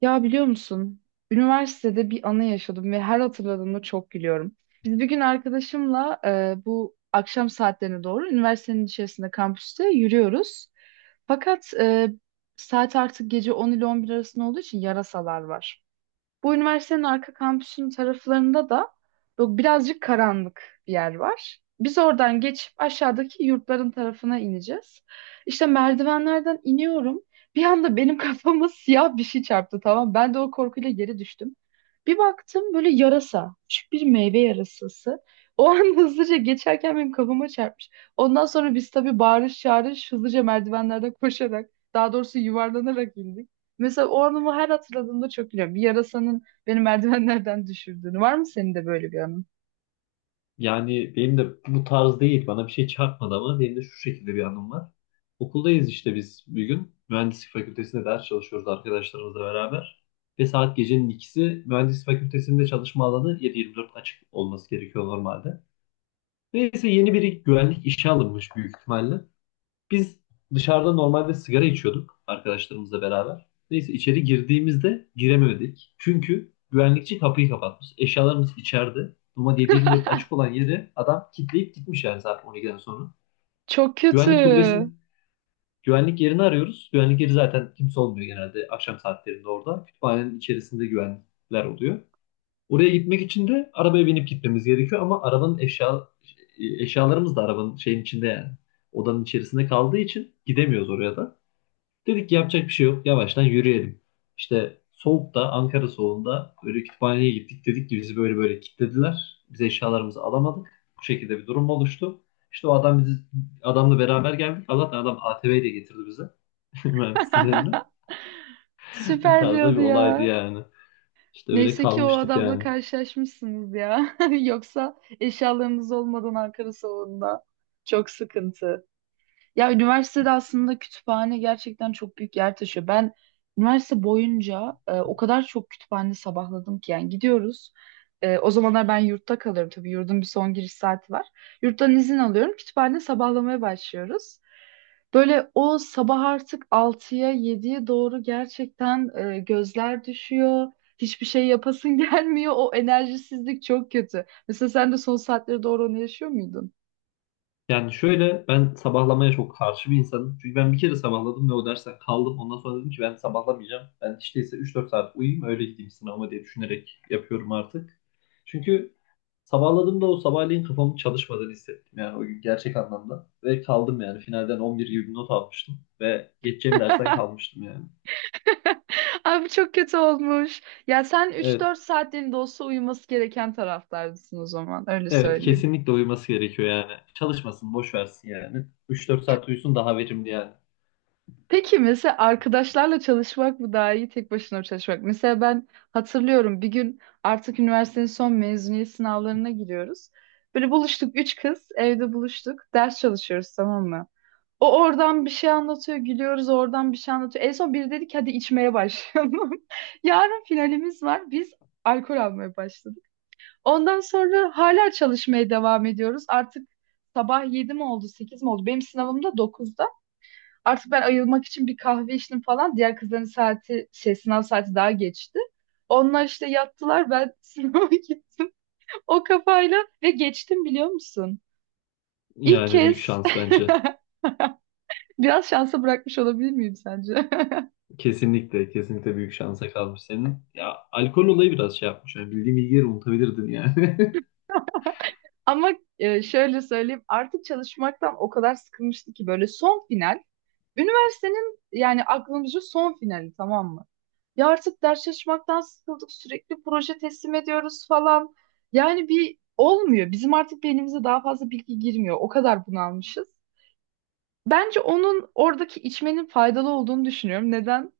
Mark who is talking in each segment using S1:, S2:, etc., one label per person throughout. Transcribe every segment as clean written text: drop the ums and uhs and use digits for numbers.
S1: Ya biliyor musun? Üniversitede bir anı yaşadım ve her hatırladığımda çok gülüyorum. Biz bir gün arkadaşımla bu akşam saatlerine doğru üniversitenin içerisinde kampüste yürüyoruz. Fakat saat artık gece 10 ile 11 arasında olduğu için yarasalar var. Bu üniversitenin arka kampüsünün taraflarında da bu birazcık karanlık bir yer var. Biz oradan geçip aşağıdaki yurtların tarafına ineceğiz. İşte merdivenlerden iniyorum. Bir anda benim kafama siyah bir şey çarptı, tamam mı? Ben de o korkuyla geri düştüm. Bir baktım böyle yarasa. Küçük bir meyve yarasası. O an hızlıca geçerken benim kafama çarpmış. Ondan sonra biz tabii bağırış çağırış hızlıca merdivenlerden koşarak, daha doğrusu yuvarlanarak indik. Mesela o anımı her hatırladığımda çok gülüyorum. Bir yarasanın beni merdivenlerden düşürdüğünü. Var mı senin de böyle bir anın?
S2: Yani benim de bu tarz değil. Bana bir şey çarpmadı ama benim de şu şekilde bir anım var. Okuldayız işte biz bir gün. Mühendislik fakültesinde ders çalışıyoruz arkadaşlarımızla beraber. Ve saat gecenin ikisi, mühendislik fakültesinde çalışma alanı 7-24 açık olması gerekiyor normalde. Neyse yeni biri güvenlik işe alınmış büyük ihtimalle. Biz dışarıda normalde sigara içiyorduk arkadaşlarımızla beraber. Neyse içeri girdiğimizde giremedik, çünkü güvenlikçi kapıyı kapatmış. Eşyalarımız içeride. Ama 7/24 açık olan yeri adam kilitleyip gitmiş, yani saat 12'den sonra.
S1: Çok kötü.
S2: Güvenlik kulübesinin, güvenlik yerini arıyoruz. Güvenlik yeri zaten, kimse olmuyor genelde akşam saatlerinde orada. Kütüphanenin içerisinde güvenlikler oluyor. Oraya gitmek için de arabaya binip gitmemiz gerekiyor ama arabanın eşya eşyalarımız da arabanın şeyin içinde, yani odanın içerisinde kaldığı için gidemiyoruz oraya da. Dedik ki yapacak bir şey yok, yavaştan yürüyelim. İşte soğukta, Ankara soğuğunda böyle kütüphaneye gittik. Dedik ki bizi böyle böyle kilitlediler, biz eşyalarımızı alamadık. Bu şekilde bir durum oluştu. İşte o adam bizi, adamla beraber geldik. Allah'tan adam ATV ile getirdi bize. Mühendisliğin önüne. Bu
S1: Süper bir
S2: tarzda bir
S1: adı
S2: olaydı
S1: ya.
S2: yani. İşte öyle
S1: Neyse ki o
S2: kalmıştık
S1: adamla
S2: yani.
S1: karşılaşmışsınız ya. Yoksa eşyalarınız olmadan Ankara salonunda. Çok sıkıntı. Ya üniversitede aslında kütüphane gerçekten çok büyük yer taşıyor. Ben üniversite boyunca o kadar çok kütüphane sabahladım ki, yani gidiyoruz. O zamanlar ben yurtta kalıyorum, tabii yurdun bir son giriş saati var. Yurttan izin alıyorum, kütüphane sabahlamaya başlıyoruz. Böyle o sabah artık altıya yediye doğru gerçekten gözler düşüyor. Hiçbir şey yapasın gelmiyor. O enerjisizlik çok kötü. Mesela sen de son saatlere doğru onu yaşıyor muydun?
S2: Yani şöyle, ben sabahlamaya çok karşı bir insanım. Çünkü ben bir kere sabahladım ve o dersten kaldım. Ondan sonra dedim ki ben sabahlamayacağım. Ben işte ise 3-4 saat uyuyayım, öyle gideyim sınavıma diye düşünerek yapıyorum artık. Çünkü sabahladığımda o sabahleyin kafamın çalışmadığını hissettim. Yani o gün, gerçek anlamda. Ve kaldım yani, finalden 11 gibi bir not almıştım. Ve geçeceğim dersten kalmıştım yani.
S1: Abi çok kötü olmuş. Ya sen 3-4
S2: Evet,
S1: saatliğinde olsa uyuması gereken taraflardasın o zaman. Öyle
S2: evet,
S1: söyleyeyim.
S2: kesinlikle uyuması gerekiyor yani. Çalışmasın, boş versin yani. 3-4 saat uyusun, daha verimli yani.
S1: Peki mesela arkadaşlarla çalışmak mı daha iyi, tek başına mı çalışmak? Mesela ben hatırlıyorum, bir gün artık üniversitenin son mezuniyet sınavlarına giriyoruz. Böyle buluştuk üç kız, evde buluştuk. Ders çalışıyoruz, tamam mı? O oradan bir şey anlatıyor, gülüyoruz, oradan bir şey anlatıyor. En son biri dedi ki hadi içmeye başlayalım. Yarın finalimiz var. Biz alkol almaya başladık. Ondan sonra hala çalışmaya devam ediyoruz. Artık sabah 7 mi oldu, 8 mi oldu? Benim sınavım da 9'da. Artık ben ayılmak için bir kahve içtim falan. Diğer kızların saati, şey, sınav saati daha geçti. Onlar işte yattılar, ben sınava gittim. O kafayla ve geçtim, biliyor musun? İlk
S2: Yani büyük
S1: kez
S2: şans bence.
S1: biraz şansa bırakmış olabilir miyim sence?
S2: Kesinlikle, kesinlikle büyük şansa kalmış senin. Ya, alkol olayı biraz şey yapmış. Yani bildiğim bilgileri unutabilirdin yani.
S1: Ama şöyle söyleyeyim, artık çalışmaktan o kadar sıkılmıştı ki, böyle son final. Üniversitenin yani aklımızda son finali, tamam mı? Ya artık ders çalışmaktan sıkıldık. Sürekli proje teslim ediyoruz falan. Yani bir olmuyor. Bizim artık beynimize daha fazla bilgi girmiyor. O kadar bunalmışız. Bence onun, oradaki içmenin faydalı olduğunu düşünüyorum. Neden?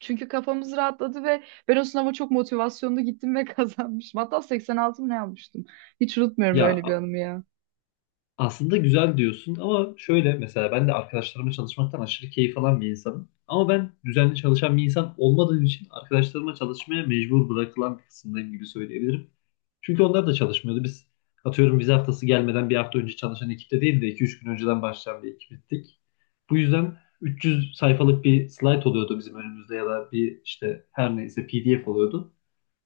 S1: Çünkü kafamız rahatladı ve ben o sınava çok motivasyonlu gittim ve kazanmıştım. Hatta 86 mı ne almıştım? Hiç unutmuyorum
S2: Ya,
S1: öyle bir anımı ya.
S2: aslında güzel diyorsun ama şöyle, mesela ben de arkadaşlarımla çalışmaktan aşırı keyif alan bir insanım. Ama ben düzenli çalışan bir insan olmadığım için, arkadaşlarıma çalışmaya mecbur bırakılan bir kısımdayım gibi söyleyebilirim. Çünkü onlar da çalışmıyordu. Biz, atıyorum, vize haftası gelmeden bir hafta önce çalışan ekipte değil de 2-3 gün önceden başlayan bir ekiptik. Bu yüzden 300 sayfalık bir slide oluyordu bizim önümüzde ya da bir işte her neyse PDF oluyordu.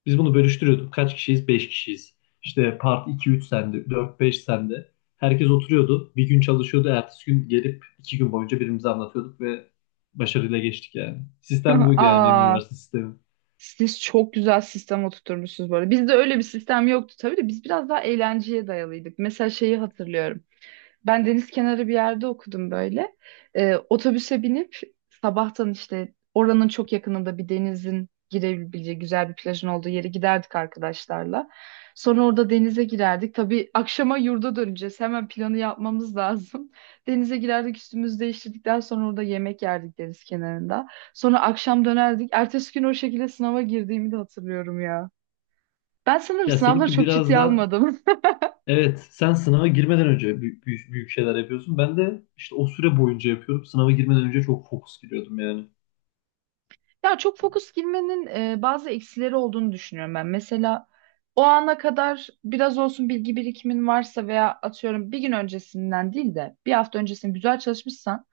S2: Biz bunu bölüştürüyorduk. Kaç kişiyiz? 5 kişiyiz. İşte part iki üç sende, dört beş sende. Herkes oturuyordu, bir gün çalışıyordu. Ertesi gün gelip iki gün boyunca birbirimize anlatıyorduk ve başarıyla geçtik yani. Sistem buydu yani, benim
S1: Aa,
S2: üniversite sistemi.
S1: siz çok güzel sistem oturtmuşsunuz bu arada. Bizde öyle bir sistem yoktu tabii de biz biraz daha eğlenceye dayalıydık. Mesela şeyi hatırlıyorum. Ben deniz kenarı bir yerde okudum böyle. Otobüse binip sabahtan işte oranın çok yakınında bir denizin girebileceği güzel bir plajın olduğu yere giderdik arkadaşlarla. Sonra orada denize girerdik. Tabii akşama yurda döneceğiz. Hemen planı yapmamız lazım. Denize girerdik, üstümüzü değiştirdikten sonra orada yemek yerdik deniz kenarında. Sonra akşam dönerdik. Ertesi gün o şekilde sınava girdiğimi de hatırlıyorum ya. Ben sanırım
S2: Ya
S1: sınavları
S2: seninki
S1: çok
S2: biraz
S1: ciddiye
S2: da,
S1: almadım.
S2: evet, sen sınava girmeden önce büyük, büyük şeyler yapıyorsun. Ben de işte o süre boyunca yapıyorum. Sınava girmeden önce çok fokus giriyordum yani.
S1: Ya çok fokus girmenin bazı eksileri olduğunu düşünüyorum ben. Mesela o ana kadar biraz olsun bilgi birikimin varsa veya atıyorum bir gün öncesinden değil de bir hafta öncesinde güzel çalışmışsan,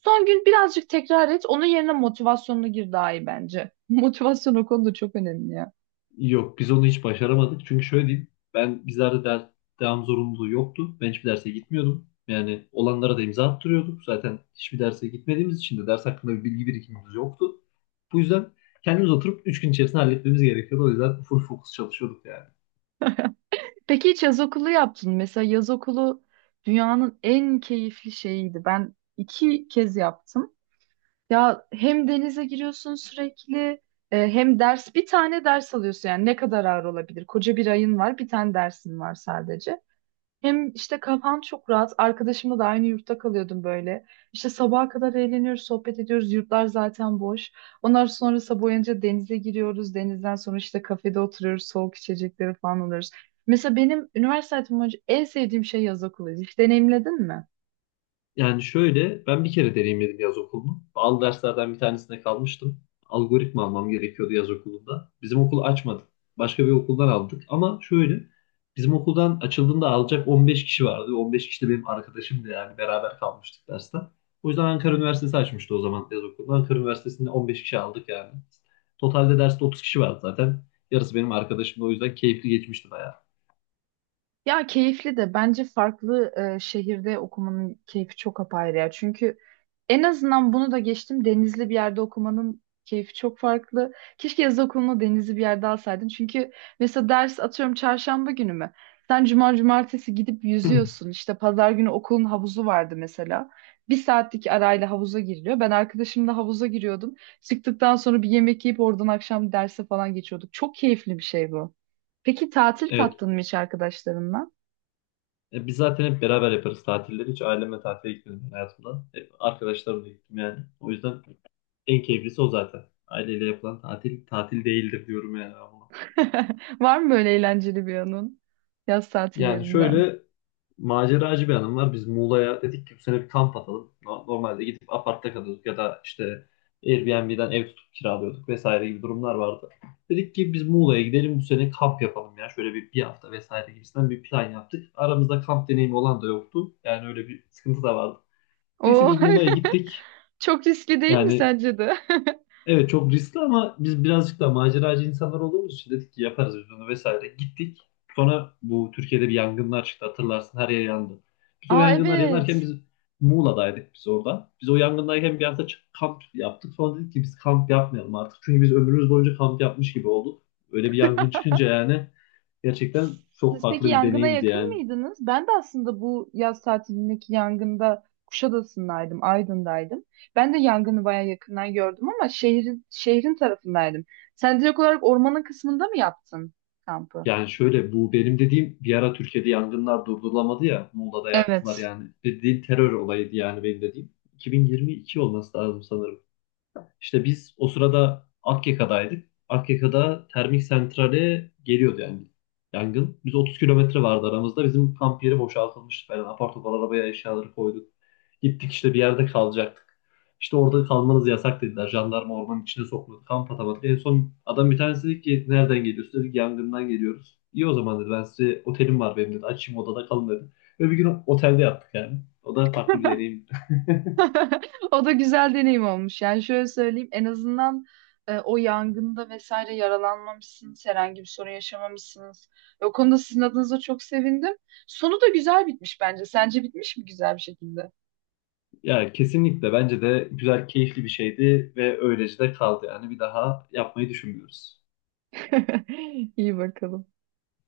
S1: son gün birazcık tekrar et. Onun yerine motivasyonlu gir, daha iyi bence. Motivasyon o konuda çok önemli ya.
S2: Yok, biz onu hiç başaramadık. Çünkü şöyle diyeyim, ben bizlerde ders, devam zorunluluğu yoktu. Ben hiçbir derse gitmiyordum. Yani olanlara da imza attırıyorduk. Zaten hiçbir derse gitmediğimiz için de ders hakkında bir bilgi birikimimiz yoktu. Bu yüzden kendimiz oturup 3 gün içerisinde halletmemiz gerekiyordu. O yüzden full fokus çalışıyorduk yani.
S1: Peki hiç yaz okulu yaptın mı? Mesela yaz okulu dünyanın en keyifli şeyiydi. Ben iki kez yaptım. Ya hem denize giriyorsun sürekli, hem ders, bir tane ders alıyorsun, yani ne kadar ağır olabilir? Koca bir ayın var, bir tane dersin var sadece. Hem işte kafan çok rahat. Arkadaşımla da aynı yurtta kalıyordum böyle. İşte sabaha kadar eğleniyoruz, sohbet ediyoruz. Yurtlar zaten boş. Ondan sonra sabah uyanınca denize giriyoruz. Denizden sonra işte kafede oturuyoruz. Soğuk içecekleri falan alıyoruz. Mesela benim üniversite hayatım boyunca en sevdiğim şey yaz okuluydu. Hiç deneyimledin mi?
S2: Yani şöyle, ben bir kere deneyimledim yaz okulunu. Bazı derslerden bir tanesinde kalmıştım. Algoritma almam gerekiyordu yaz okulunda. Bizim okul açmadı. Başka bir okuldan aldık ama şöyle, bizim okuldan açıldığında alacak 15 kişi vardı. 15 kişi de benim arkadaşım da, yani beraber kalmıştık derste. O yüzden Ankara Üniversitesi açmıştı o zaman yaz okulunu. Ankara Üniversitesi'nde 15 kişi aldık yani. Totalde derste 30 kişi vardı zaten. Yarısı benim arkadaşım da, o yüzden keyifli geçmişti bayağı.
S1: Ya keyifli de, bence farklı şehirde okumanın keyfi çok apayrı ya. Çünkü en azından bunu da geçtim. Denizli bir yerde okumanın keyfi çok farklı. Keşke yaz okulunu denizli bir yerde alsaydın. Çünkü mesela ders, atıyorum, çarşamba günü mü? Sen cuma cumartesi gidip yüzüyorsun. İşte pazar günü okulun havuzu vardı mesela. Bir saatlik arayla havuza giriliyor. Ben arkadaşımla havuza giriyordum. Çıktıktan sonra bir yemek yiyip oradan akşam derse falan geçiyorduk. Çok keyifli bir şey bu. Peki tatil
S2: Evet,
S1: tattın mı hiç arkadaşlarınla?
S2: e, biz zaten hep beraber yaparız tatilleri. Hiç ailemle tatile gitmedim ben hayatımda. Hep arkadaşlarımla gittim yani. O yüzden en keyiflisi o zaten. Aileyle yapılan tatil, tatil değildir diyorum yani ben buna.
S1: Var mı böyle eğlenceli bir anın yaz
S2: Yani
S1: tatillerinden?
S2: şöyle, maceracı bir hanım var. Biz Muğla'ya, dedik ki bu sene bir kamp atalım. Normalde gidip apartta kalıyorduk ya da işte Airbnb'den ev tutup kiralıyorduk vesaire gibi durumlar vardı. Dedik ki biz Muğla'ya gidelim bu sene, kamp yapalım ya. Şöyle bir hafta vesaire gibisinden bir plan yaptık. Aramızda kamp deneyimi olan da yoktu. Yani öyle bir sıkıntı da vardı. Neyse
S1: Oo,
S2: biz Muğla'ya gittik.
S1: çok riskli değil mi
S2: Yani
S1: sence de?
S2: evet, çok riskli ama biz birazcık da maceracı insanlar olduğumuz için dedik ki yaparız biz bunu vesaire. Gittik. Sonra bu Türkiye'de bir yangınlar çıktı, hatırlarsın, her yer yandı. Biz o
S1: Aa,
S2: yangınlar yanarken
S1: evet.
S2: biz Muğla'daydık, biz orada. Biz o yangındayken bir hafta kamp yaptık. Sonra dedik ki biz kamp yapmayalım artık. Çünkü biz ömrümüz boyunca kamp yapmış gibi olduk. Öyle bir yangın çıkınca yani, gerçekten çok
S1: Siz peki
S2: farklı bir
S1: yangına
S2: deneyimdi
S1: yakın
S2: yani.
S1: mıydınız? Ben de aslında bu yaz tatilindeki yangında Kuşadası'ndaydım, Aydın'daydım. Ben de yangını bayağı yakından gördüm, ama şehrin tarafındaydım. Sen direkt olarak ormanın kısmında mı yaptın kampı?
S2: Yani şöyle, bu benim dediğim bir ara Türkiye'de yangınlar durdurulamadı ya, Muğla'da yaktılar
S1: Evet.
S2: yani. Dediğim terör olayıydı yani benim dediğim. 2022 olması lazım sanırım ama İşte biz o sırada Akyaka'daydık. Akyaka'da termik santrale geliyordu yani yangın. Biz 30 kilometre vardı aramızda. Bizim kamp yeri boşaltılmıştı falan. Apar topar arabaya eşyaları koyduk. Gittik işte bir yerde kalacaktık. İşte orada kalmanız yasak dediler. Jandarma ormanın içine sokmadı. Kamp atamadık. En son adam bir tanesi dedi ki, nereden geliyorsun? Dedik yangından geliyoruz. İyi, o zaman dedi. Ben size, otelim var benim dedi. Açayım, odada kalın dedi. Ve bir gün otelde yattık yani. O da farklı bir deneyim.
S1: O da güzel deneyim olmuş. Yani şöyle söyleyeyim, en azından o yangında vesaire yaralanmamışsınız, herhangi bir sorun yaşamamışsınız. Ve o konuda sizin adınıza çok sevindim. Sonu da güzel bitmiş bence. Sence bitmiş mi güzel bir şekilde?
S2: Ya kesinlikle, bence de güzel, keyifli bir şeydi ve öylece de kaldı. Yani bir daha yapmayı düşünmüyoruz.
S1: İyi bakalım.